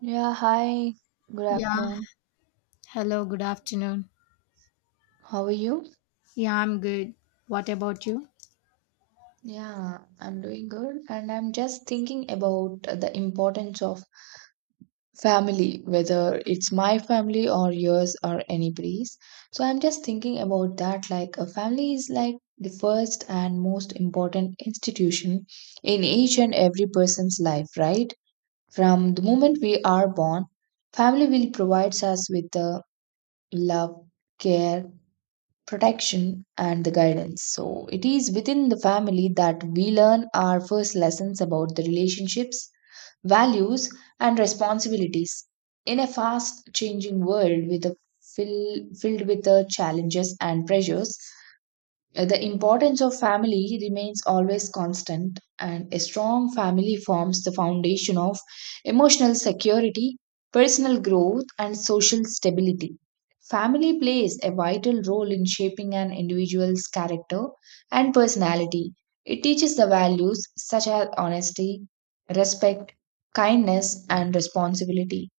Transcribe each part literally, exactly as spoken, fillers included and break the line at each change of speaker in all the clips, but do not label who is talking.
Yeah, hi. Good
Yeah,
afternoon.
hello, good afternoon.
How are you?
Yeah, I'm good. What about you?
Yeah, I'm doing good. And I'm just thinking about the importance of family, whether it's my family or yours or anybody's. So I'm just thinking about that. Like, a family is like the first and most important institution in each and every person's life, right? From the moment we are born, family will provides us with the love, care, protection and the guidance. So it is within the family that we learn our first lessons about the relationships, values, and responsibilities. In a fast changing world with a fill, filled with the challenges and pressures, uh, the importance of family remains always constant, and a strong family forms the foundation of emotional security, personal growth, and social stability. Family plays a vital role in shaping an individual's character and personality. It teaches the values such as honesty, respect, kindness, and responsibility.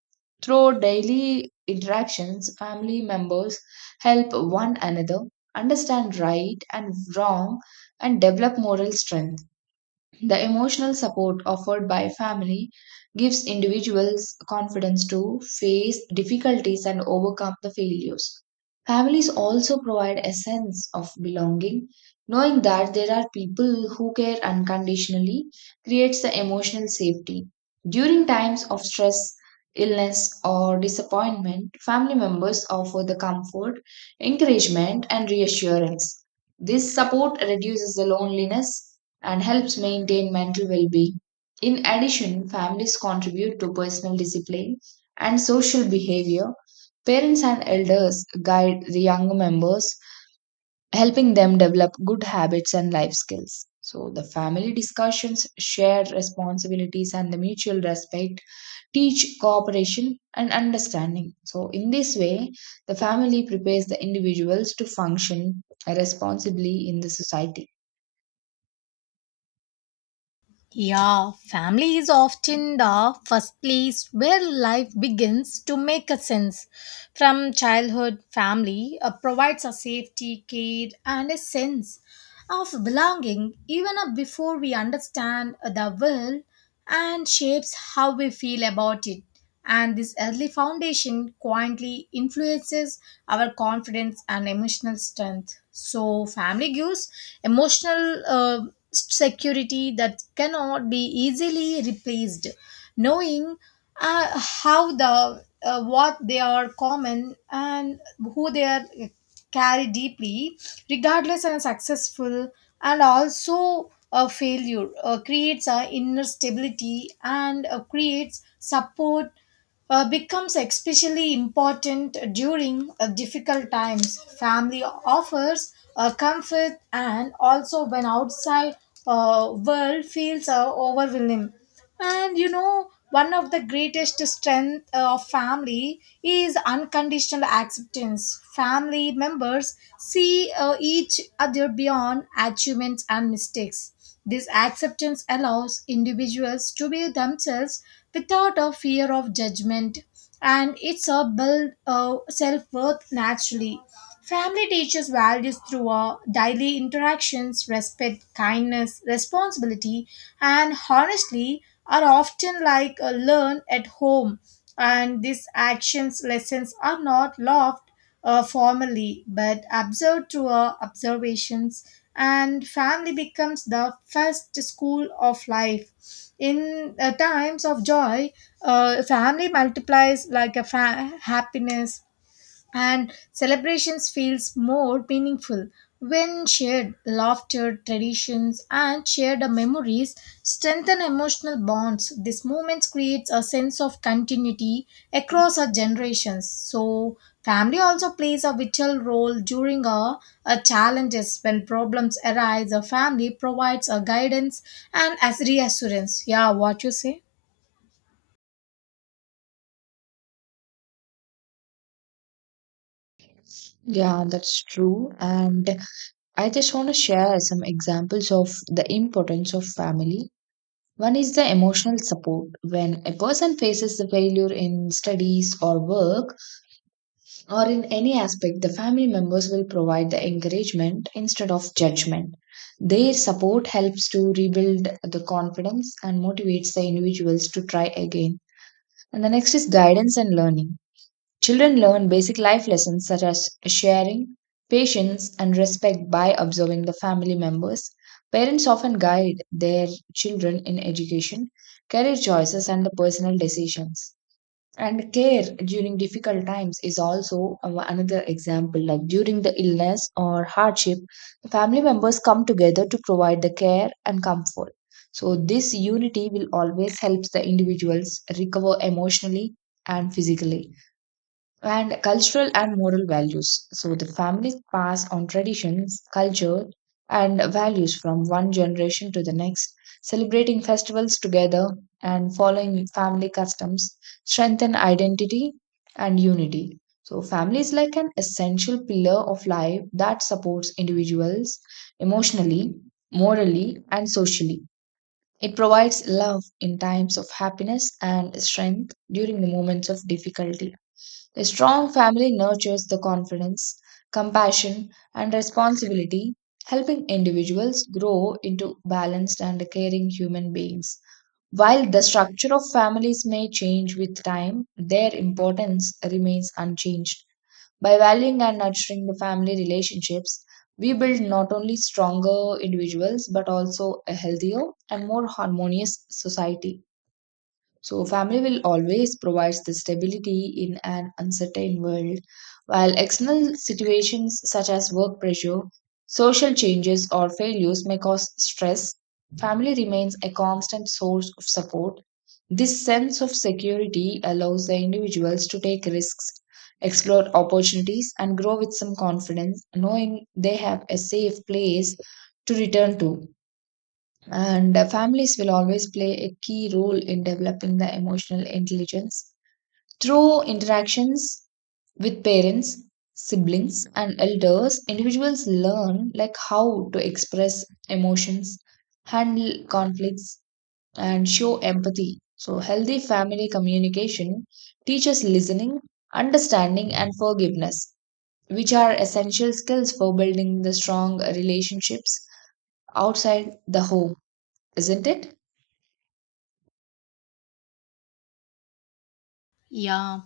Through daily interactions, family members help one another, understand right and wrong, and develop moral strength. The emotional support offered by family gives individuals confidence to face difficulties and overcome the failures. Families also provide a sense of belonging. Knowing that there are people who care unconditionally creates the emotional safety. During times of stress, illness, or disappointment, family members offer the comfort, encouragement, and reassurance. This support reduces the loneliness and helps maintain mental well being. In addition, families contribute to personal discipline and social behavior. Parents and elders guide the younger members, helping them develop good habits and life skills. So, the family discussions, shared responsibilities, and the mutual respect teach cooperation and understanding. So, in this way, the family prepares the individuals to function responsibly in the society.
Yeah, family is often the first place where life begins to make a sense. From childhood, family uh, provides a safety, care, and a sense of belonging even uh, before we understand uh, the world and shapes how we feel about it. And this early foundation quietly influences our confidence and emotional strength. So, family gives emotional uh, security that cannot be easily replaced. Knowing uh, how the uh, what they are common and who they are carry deeply, regardless of successful and also a failure. Uh, creates a inner stability and uh, creates support. Uh, becomes especially important during uh, difficult times. Family offers uh, comfort and also when outside uh, world feels uh, overwhelming. And you know, one of the greatest strength uh, of family is unconditional acceptance. Family members see uh, each other beyond achievements and mistakes. This acceptance allows individuals to be themselves without a fear of judgment, and it's a build uh, self worth naturally. Family teaches values through our daily interactions, respect, kindness, responsibility, and honestly are often like a learn at home. And these actions lessons are not loved uh, formally but observed through our observations. And family becomes the first school of life. In uh, times of joy, uh, family multiplies like a fa- happiness and celebrations feels more meaningful when shared laughter, traditions, and shared memories strengthen emotional bonds. These moments creates a sense of continuity across our generations. So family also plays a vital role during our, our challenges. When problems arise, a family provides a guidance and as reassurance. Yeah, what you say?
Yeah, that's true. And I just want to share some examples of the importance of family. One is the emotional support. When a person faces the failure in studies or work or in any aspect, the family members will provide the encouragement instead of judgment. Their support helps to rebuild the confidence and motivates the individuals to try again. And the next is guidance and learning. Children learn basic life lessons such as sharing, patience, and respect by observing the family members. Parents often guide their children in education, career choices, and the personal decisions. And care during difficult times is also a- another example. Like during the illness or hardship, the family members come together to provide the care and comfort. So, this unity will always help the individuals recover emotionally and physically and cultural and moral values. So the families pass on traditions, culture, and values from one generation to the next. Celebrating festivals together and following family customs strengthen identity and unity. So, family is like an essential pillar of life that supports individuals emotionally, morally, and socially. It provides love in times of happiness and strength during the moments of difficulty. A strong family nurtures the confidence, compassion, and responsibility, helping individuals grow into balanced and caring human beings. While the structure of families may change with time, their importance remains unchanged. By valuing and nurturing the family relationships, we build not only stronger individuals but also a healthier and more harmonious society. So, family will always provide the stability in an uncertain world, while external situations such as work pressure, social changes, or failures may cause stress. Family remains a constant source of support. This sense of security allows the individuals to take risks, explore opportunities, and grow with some confidence, knowing they have a safe place to return to, and uh, families will always play a key role in developing the emotional intelligence through interactions with parents, siblings, and elders. Individuals learn like how to express emotions, handle conflicts, and show empathy. So healthy family communication teaches listening, understanding, and forgiveness, which are essential skills for building the strong relationships outside the home, isn't it?
Yeah.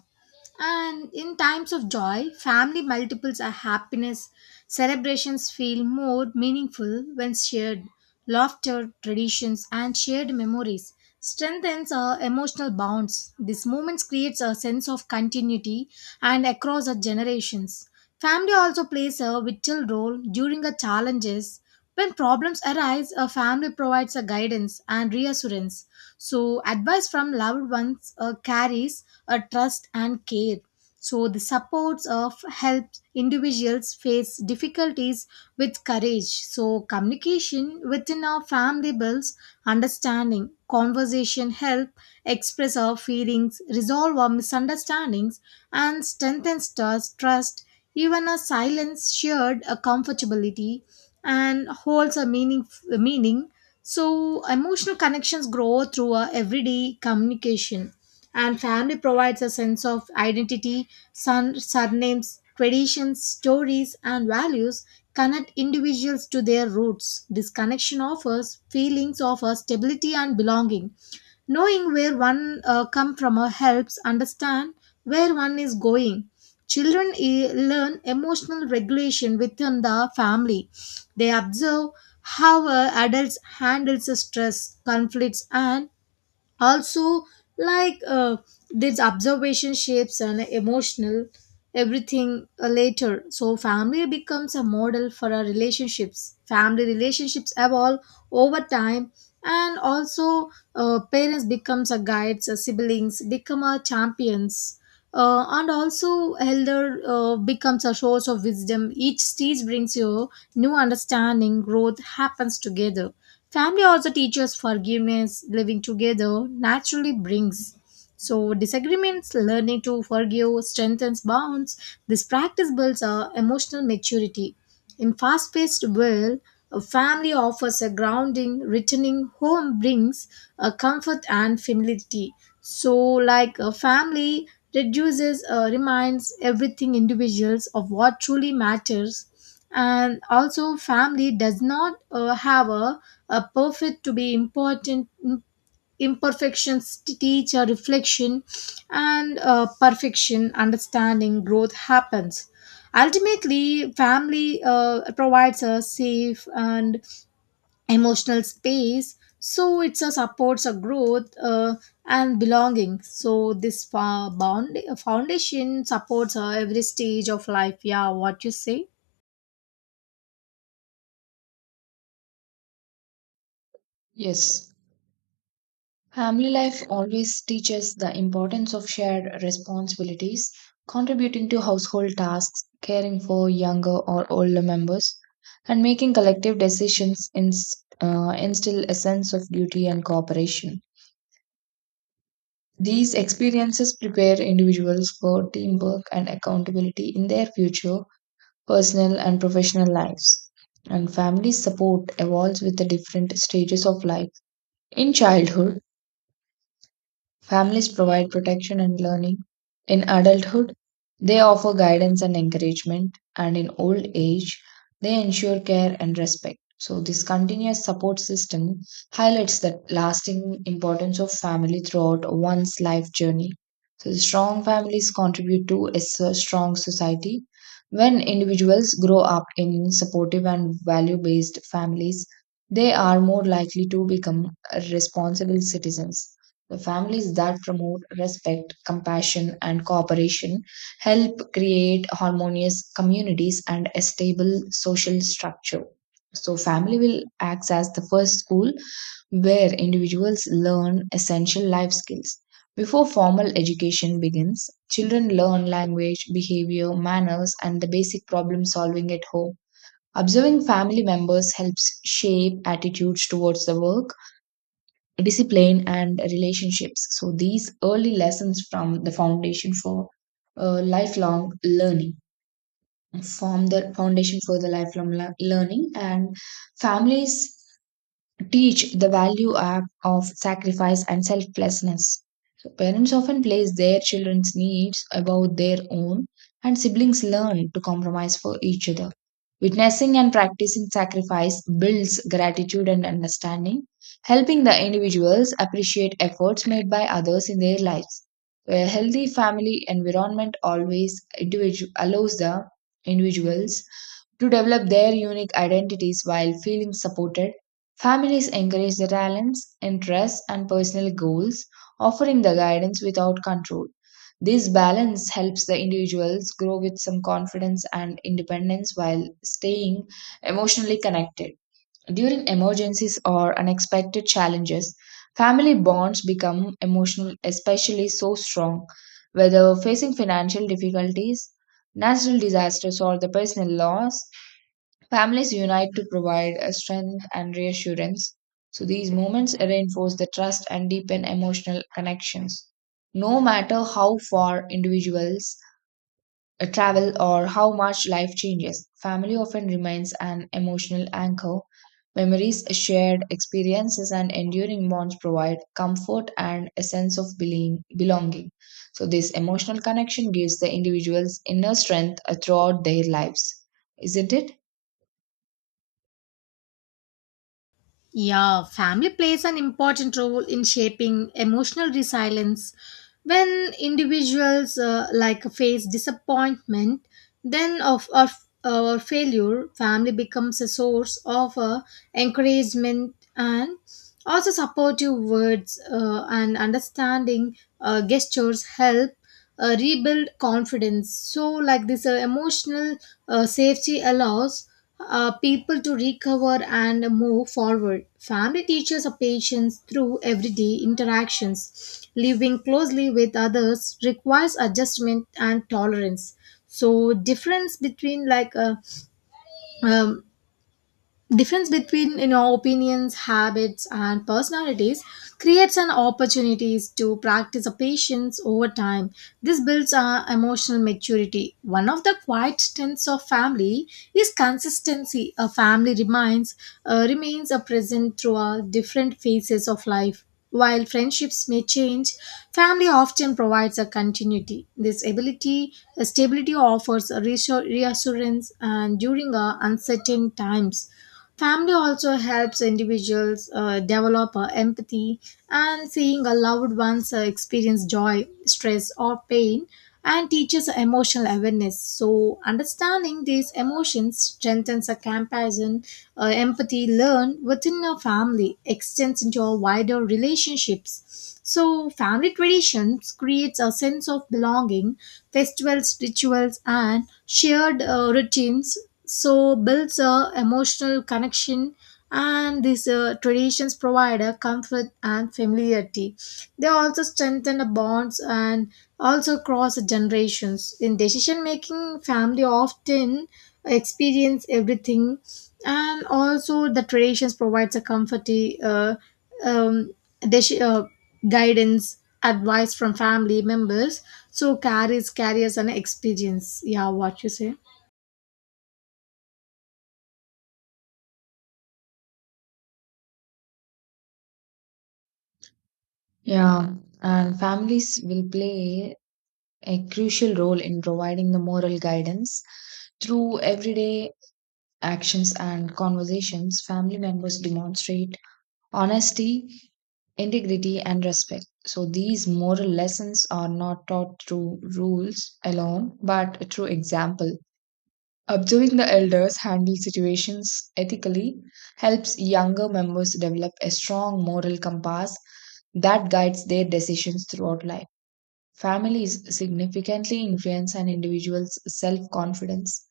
And in times of joy, family multiples our happiness. Celebrations feel more meaningful when shared. Laughter, traditions, and shared memories strengthens our emotional bonds. These moments creates a sense of continuity and across our generations. Family also plays a vital role during the challenges. When problems arise, a family provides a guidance and reassurance. So, advice from loved ones uh, carries uh, trust and care. So the supports of helps individuals face difficulties with courage. So communication within our family builds understanding. Conversation help express our feelings, resolve our misunderstandings, and strengthens trust. trust. Even a silence shared a comfortability and holds a meaning meaning. So emotional connections grow through our everyday communication, and family provides a sense of identity, son, surnames, traditions, stories, and values connect individuals to their roots. This connection offers feelings of uh, stability and belonging. Knowing where one uh, come from uh, helps understand where one is going. Children e- learn emotional regulation within the family. They observe how uh, adults handles the stress, conflicts, and also like uh, this observation shapes an emotional everything uh, later. So family becomes a model for our relationships. Family relationships evolve over time, and also uh, parents becomes a guides, uh, siblings become a champions, uh, and also elder uh, becomes a source of wisdom. Each stage brings you new understanding. Growth happens together. Family also teaches forgiveness. Living together naturally brings so disagreements. Learning to forgive strengthens bonds. This practice builds uh, emotional maturity. In fast-paced world, a family offers a grounding. Returning home brings a comfort and familiarity. So, like a family reduces, uh, reminds everything individuals of what truly matters. And also, family does not uh, have a, a perfect to be important. Imperfections teach a reflection and uh, perfection understanding. Growth happens. Ultimately, family uh, provides a safe and emotional space, so it uh, supports a growth uh, and belonging. So this uh, bound- foundation supports uh, every stage of life. Yeah, what you say?
Yes. Family life always teaches the importance of shared responsibilities, contributing to household tasks, caring for younger or older members, and making collective decisions inst- uh, instill a sense of duty and cooperation. These experiences prepare individuals for teamwork and accountability in their future personal and professional lives. And family support evolves with the different stages of life. In childhood, families provide protection and learning. In adulthood, they offer guidance and encouragement, and in old age, they ensure care and respect. So, this continuous support system highlights the lasting importance of family throughout one's life journey. So, the strong families contribute to a s- strong society. When individuals grow up in supportive and value based families, they are more likely to become responsible citizens. The families that promote respect, compassion, and cooperation help create harmonious communities and a stable social structure. So, family will act as the first school where individuals learn essential life skills. Before formal education begins, children learn language, behavior, manners, and the basic problem solving at home. Observing family members helps shape attitudes towards the work discipline and relationships. So these early lessons from the foundation for uh, lifelong learning form the foundation for the lifelong le- learning, and families teach the value of of sacrifice and selflessness. So parents often place their children's needs above their own, and siblings learn to compromise for each other. Witnessing and practicing sacrifice builds gratitude and understanding, helping the individuals appreciate efforts made by others in their lives. A healthy family environment always individu- allows the individuals to develop their unique identities while feeling supported. Families encourage the talents, interests, and personal goals, offering the guidance without control. This balance helps the individuals grow with some confidence and independence while staying emotionally connected. During emergencies or unexpected challenges, family bonds become emotional, especially so strong. Whether facing financial difficulties, natural disasters, or the personal loss, families unite to provide a strength and reassurance. So these moments reinforce the trust and deepen emotional connections. No matter how far individuals uh, travel or how much life changes, family often remains an emotional anchor. Memories, shared experiences, and enduring bonds provide comfort and a sense of beling- belonging. So, this emotional connection gives the individuals inner strength uh, throughout their lives, isn't it?
Yeah, family plays an important role in shaping emotional resilience. When individuals uh, like face disappointment, then of or, or failure, family becomes a source of uh, encouragement, and also supportive words uh, and understanding uh, gestures help uh, rebuild confidence. So, like this uh, emotional uh, safety allows uh, people to recover and move forward. Family teaches a patience through everyday interactions. Living closely with others requires adjustment and tolerance. So difference between like a difference between you know opinions, habits, and personalities creates an opportunities to practice a patience. Over time, this builds our emotional maturity. One of the quiet strengths of family is consistency. A family remains uh, remains a present through our different phases of life. While friendships may change, family often provides a continuity. This ability, uh, stability offers a reassur- reassurance and during uh, uncertain times. Family also helps individuals uh, develop uh, empathy, and seeing a loved one's uh, experience joy, stress, or pain and teaches emotional awareness. So, understanding these emotions strengthens a comparison. Uh, empathy learned within a family extends into our wider relationships. So, family traditions creates a sense of belonging, festivals, rituals, and shared uh, routines. So, builds a emotional connection, and these uh, traditions provide a comfort and familiarity. They also strengthen the bonds and also cross generations. In decision making, family often experience everything, and also the traditions provides a comfort, uh, um, deci- uh, guidance, advice from family members. So carries carries an experience. Yeah, what you say?
Yeah, and families will play a crucial role in providing the moral guidance. Through everyday actions and conversations, family members demonstrate honesty, integrity, and respect. So, these moral lessons are not taught through rules alone, but through example. Observing the elders handle situations ethically helps younger members develop a strong moral compass that guides their decisions throughout life. Families significantly influence an individual's self confidence.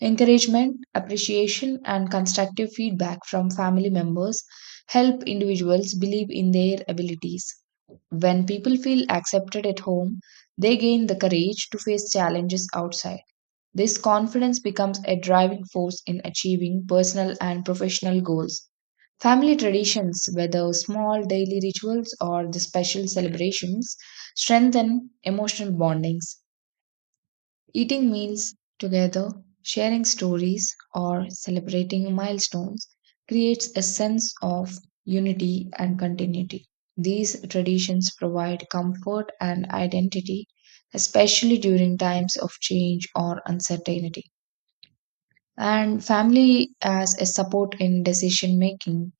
Encouragement, appreciation, and constructive feedback from family members help individuals believe in their abilities. When people feel accepted at home, they gain the courage to face challenges outside. This confidence becomes a driving force in achieving personal and professional goals. Family traditions, whether small daily rituals or the special celebrations, strengthen emotional bondings. Eating meals together, sharing stories, or celebrating milestones creates a sense of unity and continuity. These traditions provide comfort and identity, especially during times of change or uncertainty. And family as a support in decision making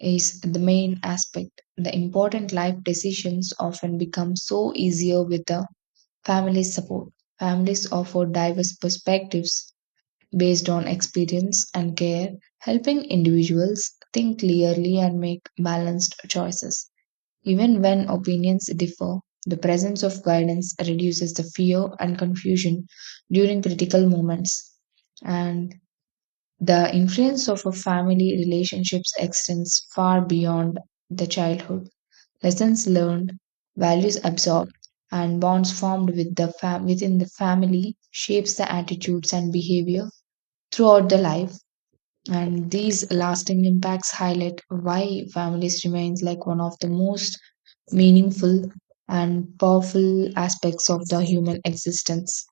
is the main aspect. The important life decisions often become so easier with the family's support. Families offer diverse perspectives based on experience and care, helping individuals think clearly and make balanced choices. Even when opinions differ, the presence of guidance reduces the fear and confusion during critical moments. And the influence of a family relationships extends far beyond the childhood. Lessons learned, values absorbed, and bonds formed with the fam- within the family shapes the attitudes and behavior throughout the life. And these lasting impacts highlight why families remains like one of the most meaningful and powerful aspects of the human existence.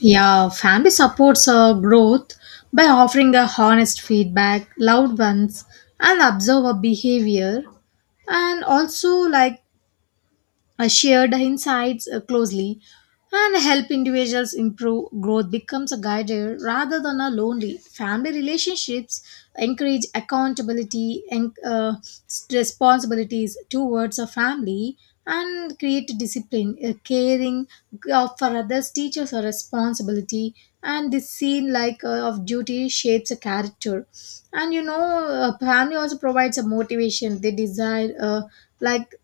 Yeah, family supports uh, growth by offering a honest feedback, loved ones, and observer behavior, and also like uh, shared insights uh, closely and help individuals improve. Growth becomes a guider rather than a lonely. Family relationships encourage accountability and uh, responsibilities towards a family and create discipline. Uh, caring uh, for others teaches a responsibility, and this scene like uh, of duty shapes a character. And you know, a family also provides a motivation. They desire uh, like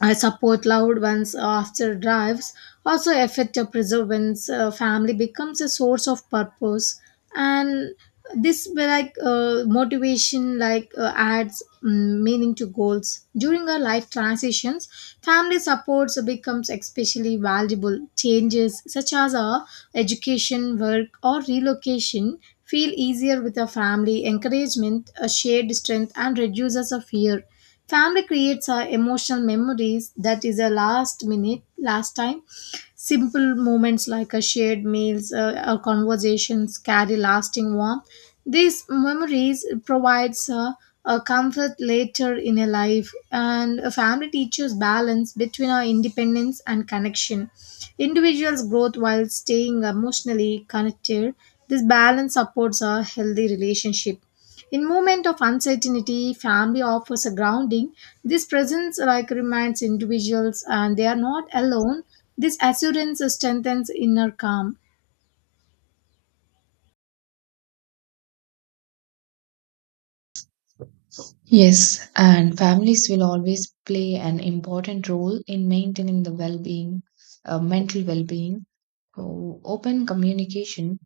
I support loud ones after drives, also affect your preserve once. Uh, family becomes a source of purpose, and this be like uh, motivation like uh, adds mm, meaning to goals. During our life transitions, family supports becomes especially valuable. Changes such as our education, work, or relocation feel easier with a family encouragement, a shared strength, and reduces a fear. Family creates uh, emotional memories that is a last minute, last time. Simple moments like a shared meals uh, or conversations carry lasting warmth. These memories provides uh, a comfort later in a life. And a family teaches balance between our independence and connection. Individuals growth while staying emotionally connected. This balance supports a healthy relationship. In moment of uncertainty, family offers a grounding. This presence like reminds individuals and they are not alone. This assurance strengthens inner calm.
Yes, and families will always play an important role in maintaining the well being, uh, mental well being. So, open communication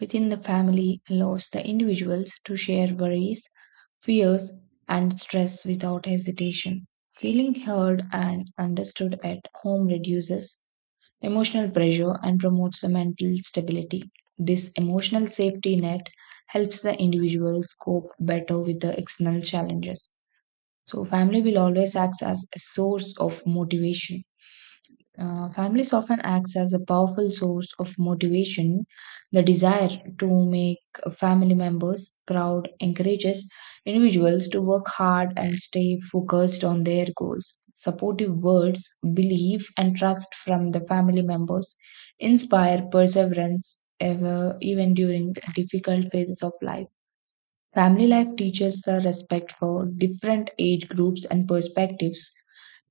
within the family allows the individuals to share worries, fears, and stress without hesitation. Feeling heard and understood at home reduces emotional pressure and promotes the mental stability. This emotional safety net helps the individuals cope better with the external challenges. So family will always act as a source of motivation. Uh, families often acts as a powerful source of motivation. The desire to make family members proud encourages individuals to work hard and stay focused on their goals. Supportive words, belief, and trust from the family members inspire perseverance ever, even during difficult phases of life. Family life teaches the respect for different age groups and perspectives.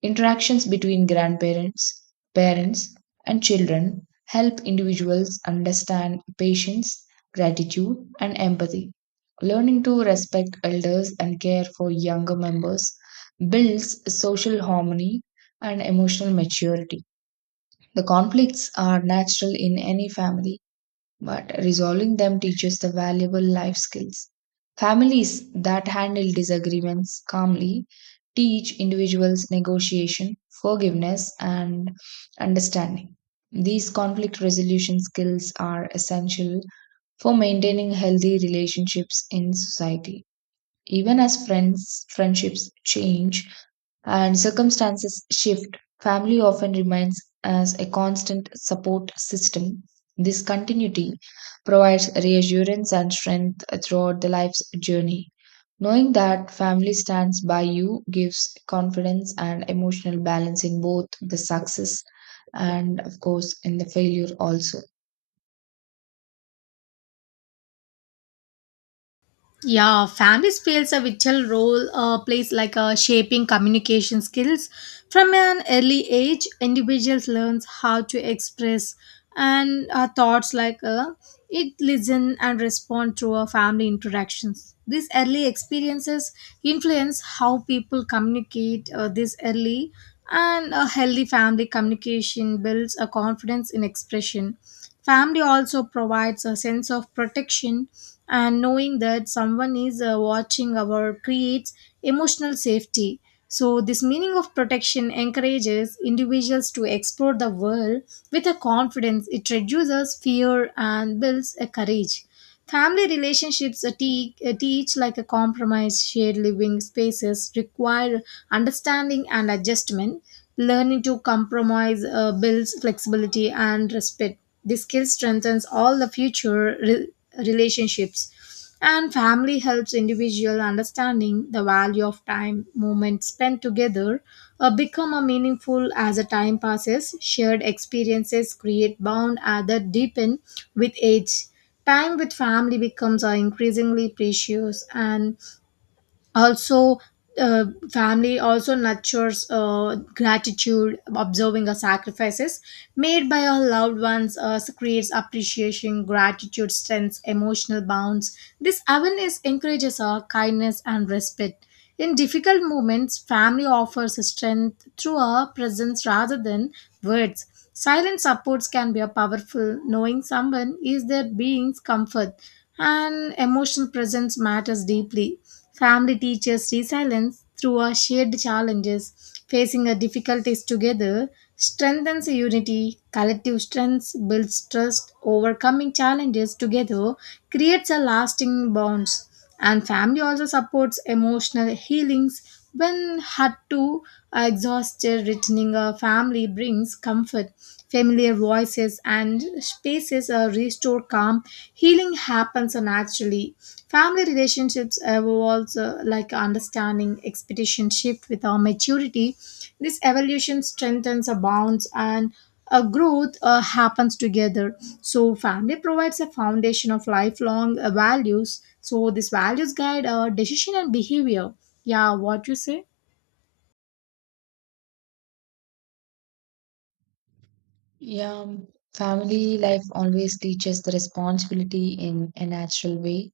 Interactions between grandparents, parents, and children help individuals understand patience, gratitude, and empathy. Learning to respect elders and care for younger members builds social harmony and emotional maturity. The conflicts are natural in any family but resolving them teaches the valuable life skills. Families that handle disagreements calmly teach individuals negotiation, forgiveness, and understanding. These conflict resolution skills are essential for maintaining healthy relationships in society. Even as friends, friendships change and circumstances shift, family often remains as a constant support system. This continuity provides reassurance and strength throughout the life's journey. Knowing that family stands by you gives confidence and emotional balance in both the success and, of course, in the failure also.
Yeah, families plays a vital role, uh, plays like uh, shaping communication skills. From an early age, individuals learns how to express and uh, thoughts like uh, it listen and respond through our family interactions. These early experiences influence how people communicate uh, this early, and a healthy family communication builds a confidence in expression. Family also provides a sense of protection, and knowing that someone is uh, watching our creates emotional safety. So, this meaning of protection encourages individuals to explore the world with a confidence. It reduces fear and builds a courage. Family relationships uh, te- uh, teach like a compromise. Shared living spaces require understanding and adjustment. Learning to compromise uh, builds flexibility and respect. This skill strengthens all the future re- relationships. And family helps individual understanding the value of time. Moments spent together uh, become a meaningful as the time passes. Shared experiences create bond uh, that deepen with age. Time with family becomes uh, increasingly precious, and also uh, family also nurtures uh, gratitude. Observing the sacrifices made by our loved ones uh, so creates appreciation. Gratitude strengthens emotional bonds. This awareness encourages our kindness and respect. In difficult moments, family offers strength through our presence rather than words. Silent supports can be a powerful. Knowing someone is their being's comfort and emotional presence matters deeply. Family teaches resilience through our shared challenges. Facing our difficulties together strengthens unity. Collective strength builds trust. Overcoming challenges together creates a lasting bonds. And family also supports emotional healings. When had to uh, exhausted, returning a family brings comfort. Familiar voices and spaces uh, restore calm. Healing happens naturally. Family relationships evolve uh, like understanding. Expectation shift with our maturity. This evolution strengthens our bonds, and a growth uh, happens together. So family provides a foundation of lifelong uh, values. So this values guide our decision and behavior. Yeah, what you say?
Yeah, family life always teaches the responsibility in a natural way.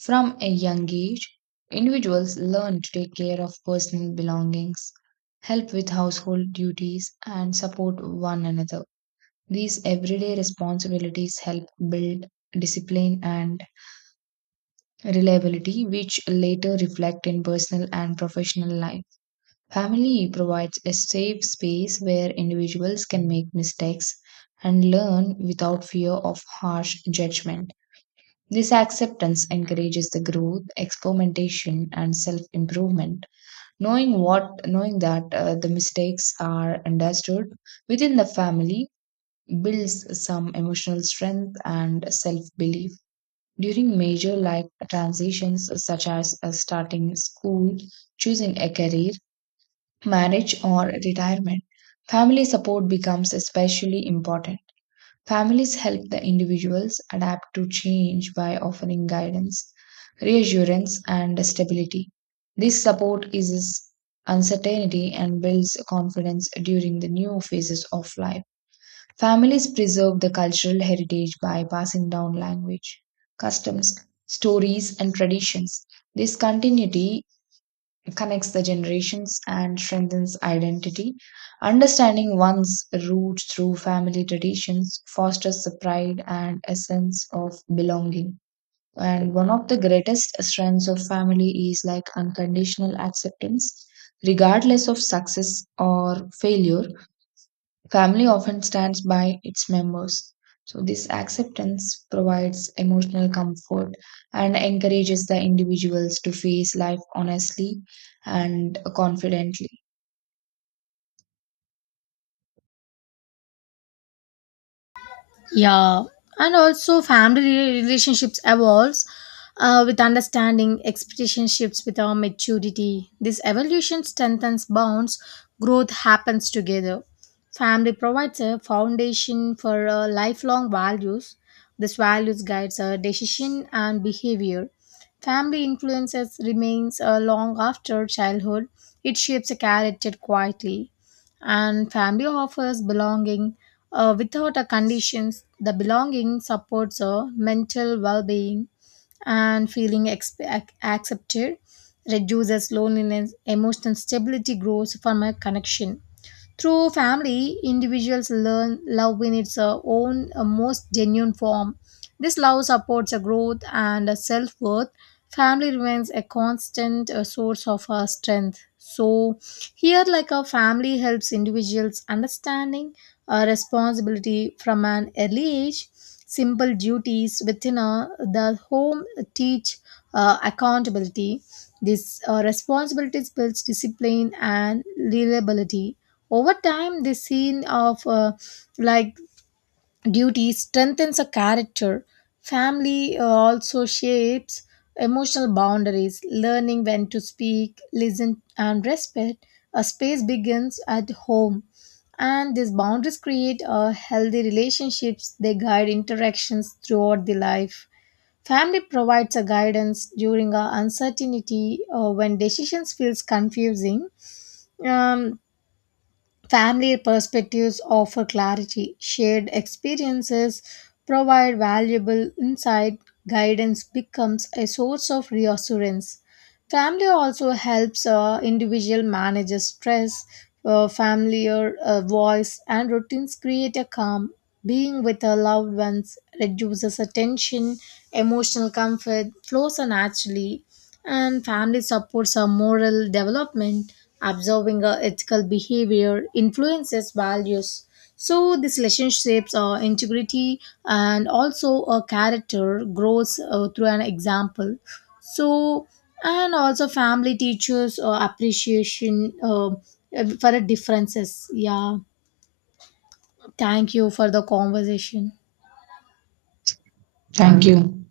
From a young age, individuals learn to take care of personal belongings, help with household duties, and support one another. These everyday responsibilities help build discipline and reliability, which later reflect in personal and professional life. Family provides a safe space where individuals can make mistakes and learn without fear of harsh judgment. This acceptance encourages the growth, experimentation, and self improvement. Knowing what, knowing that uh, the mistakes are understood within the family builds some emotional strength and self belief. During major life transitions, such as uh, starting school, choosing a career, marriage, or retirement, family support becomes especially important. Families help the individuals adapt to change by offering guidance, reassurance, and stability. This support eases uncertainty and builds confidence during the new phases of life. Families preserve the cultural heritage by passing down language, customs, stories, and traditions. This continuity connects the generations and strengthens identity. Understanding one's roots through family traditions fosters the pride and a sense of belonging. And one of the greatest strengths of family is like unconditional acceptance, regardless of success or failure. Family often stands by its members. So, this acceptance provides emotional comfort and encourages the individuals to face life honestly and confidently.
Yeah, and also family re- relationships evolves uh, with understanding. Expectation shifts with our maturity. This evolution strengthens bonds. Growth happens together. Family provides a foundation for uh, lifelong values. This values guides our decision and behavior. Family influences remains uh, long after childhood. It shapes a character quietly, and family offers belonging uh, without a conditions. The belonging supports a mental well-being, and feeling exp- ac- accepted, reduces loneliness. Emotional stability grows from a connection. Through family, individuals learn love in its uh, own uh, most genuine form. This love supports a growth and self worth. Family remains a constant uh, source of uh, strength. So, here, like a family helps individuals understanding a responsibility from an early age. Simple duties within a, the home teach uh, accountability. This uh, responsibilities builds discipline and reliability. Over time, the scene of uh, like duty strengthens a character. Family uh, also shapes emotional boundaries, learning when to speak, listen, and respect. A space begins at home, and these boundaries create a healthy relationships. They guide interactions throughout the life. Family provides a guidance during a uncertainty uh, when decisions feels confusing. Um, Family perspectives offer clarity. Shared experiences provide valuable insight. Guidance becomes a source of reassurance. Family also helps uh, individual manage stress. Uh, familiar uh, voice and routines create a calm. Being with our loved ones reduces attention. Emotional comfort flows naturally, and family supports our moral development. Observing our ethical behavior influences values, so these relationships are integrity, and also a character grows uh, through an example. So and also family teaches or appreciation uh, for the differences. Yeah, thank you for the conversation.
Thank you.